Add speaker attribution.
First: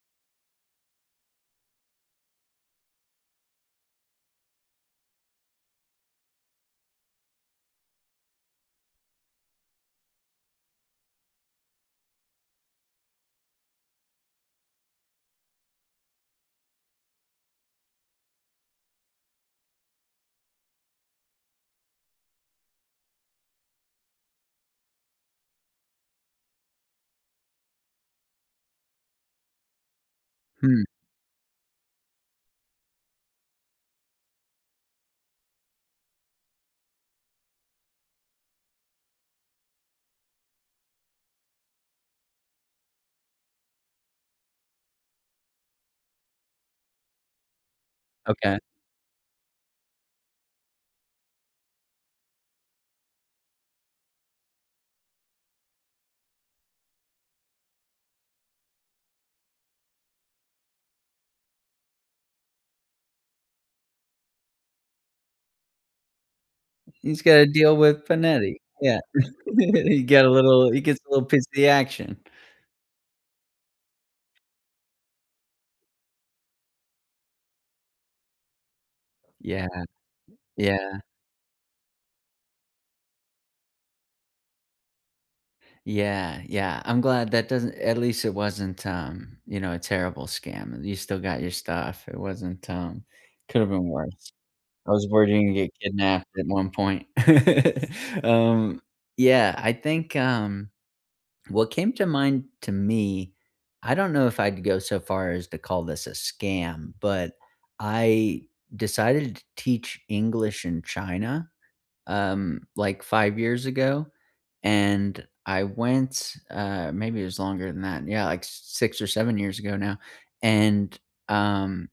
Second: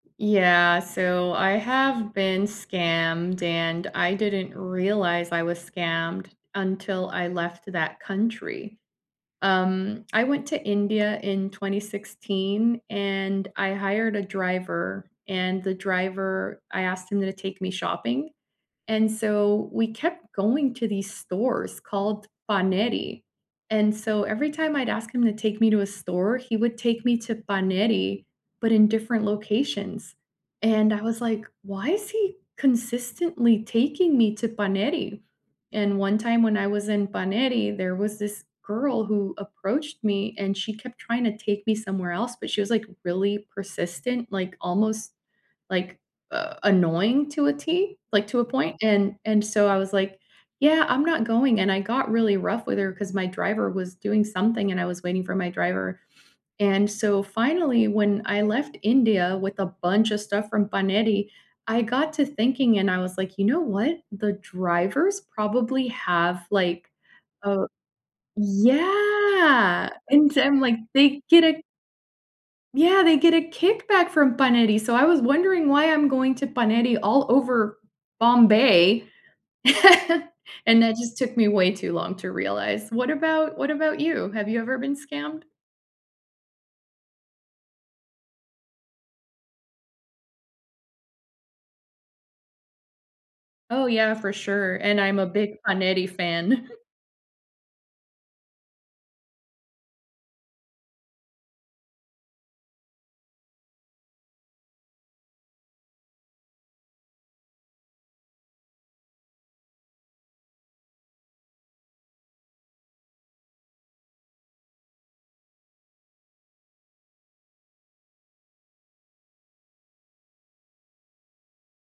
Speaker 1: Yeah, so I have been scammed and I didn't realize I was scammed until I left that country. Um, I went to India in 2016, and I hired a driver, and the driver I asked him to take me shopping, and so we kept going to these stores called Paneri, and so every time I'd ask him to take me to a store, he would take me to Paneri, but in different locations,
Speaker 2: Hmm.
Speaker 1: and I was like, "Why is he consistently taking me to Paneri?" And one time when I was in Paneri, there was this girl who approached me and she kept tryna take me somewhere else, but she was, like, really persistent, like almost, like, uh, annoying to a tee, like, to a
Speaker 2: Okay.
Speaker 1: point, and and so I was like, "Yeah, I'm not going," and I got really rough with her 'cause my driver was doing something and I was waiting for my driver. And so finally, when I left India with a bunch of stuff from Paneri, I got to thinking and I was like, "You know what? The driver's probably have, like,
Speaker 2: He's gotta
Speaker 1: uh
Speaker 2: deal with Paneri. Yeah.
Speaker 1: yeah,
Speaker 2: He get a
Speaker 1: and I'm,
Speaker 2: little
Speaker 1: like,
Speaker 2: he gets a
Speaker 1: they
Speaker 2: little
Speaker 1: get
Speaker 2: piece of
Speaker 1: a
Speaker 2: the action.
Speaker 1: yeah, they get a kickback from Paneri, so I was wondering, "Why I'm going to Paneri all over Bombay?"
Speaker 2: Yeah,
Speaker 1: And that
Speaker 2: yeah.
Speaker 1: just took me way too long to realize. What about what about you? Have you ever been scammed?
Speaker 2: Yeah, yeah. I'm glad that doesn't at least it wasn't, um, you know, a terrible scam, and you still got your stuff, it wasn't, um could have
Speaker 1: Oh,
Speaker 2: been
Speaker 1: yeah,
Speaker 2: worse.
Speaker 1: for sure,
Speaker 2: I
Speaker 1: and
Speaker 2: was
Speaker 1: I'm a
Speaker 2: worried you'd gonna
Speaker 1: big
Speaker 2: get
Speaker 1: Paneri
Speaker 2: kidnapped at
Speaker 1: fan.
Speaker 2: one point. Um, yeah, I think, um, what came to mind to me, I don't know if I'd go so far as to call this a scam, but I decided to teach English in China, um, like, 5 years ago, and I went, uh maybe it was longer than that, yeah, like, s s six or 7 years ago now, and, um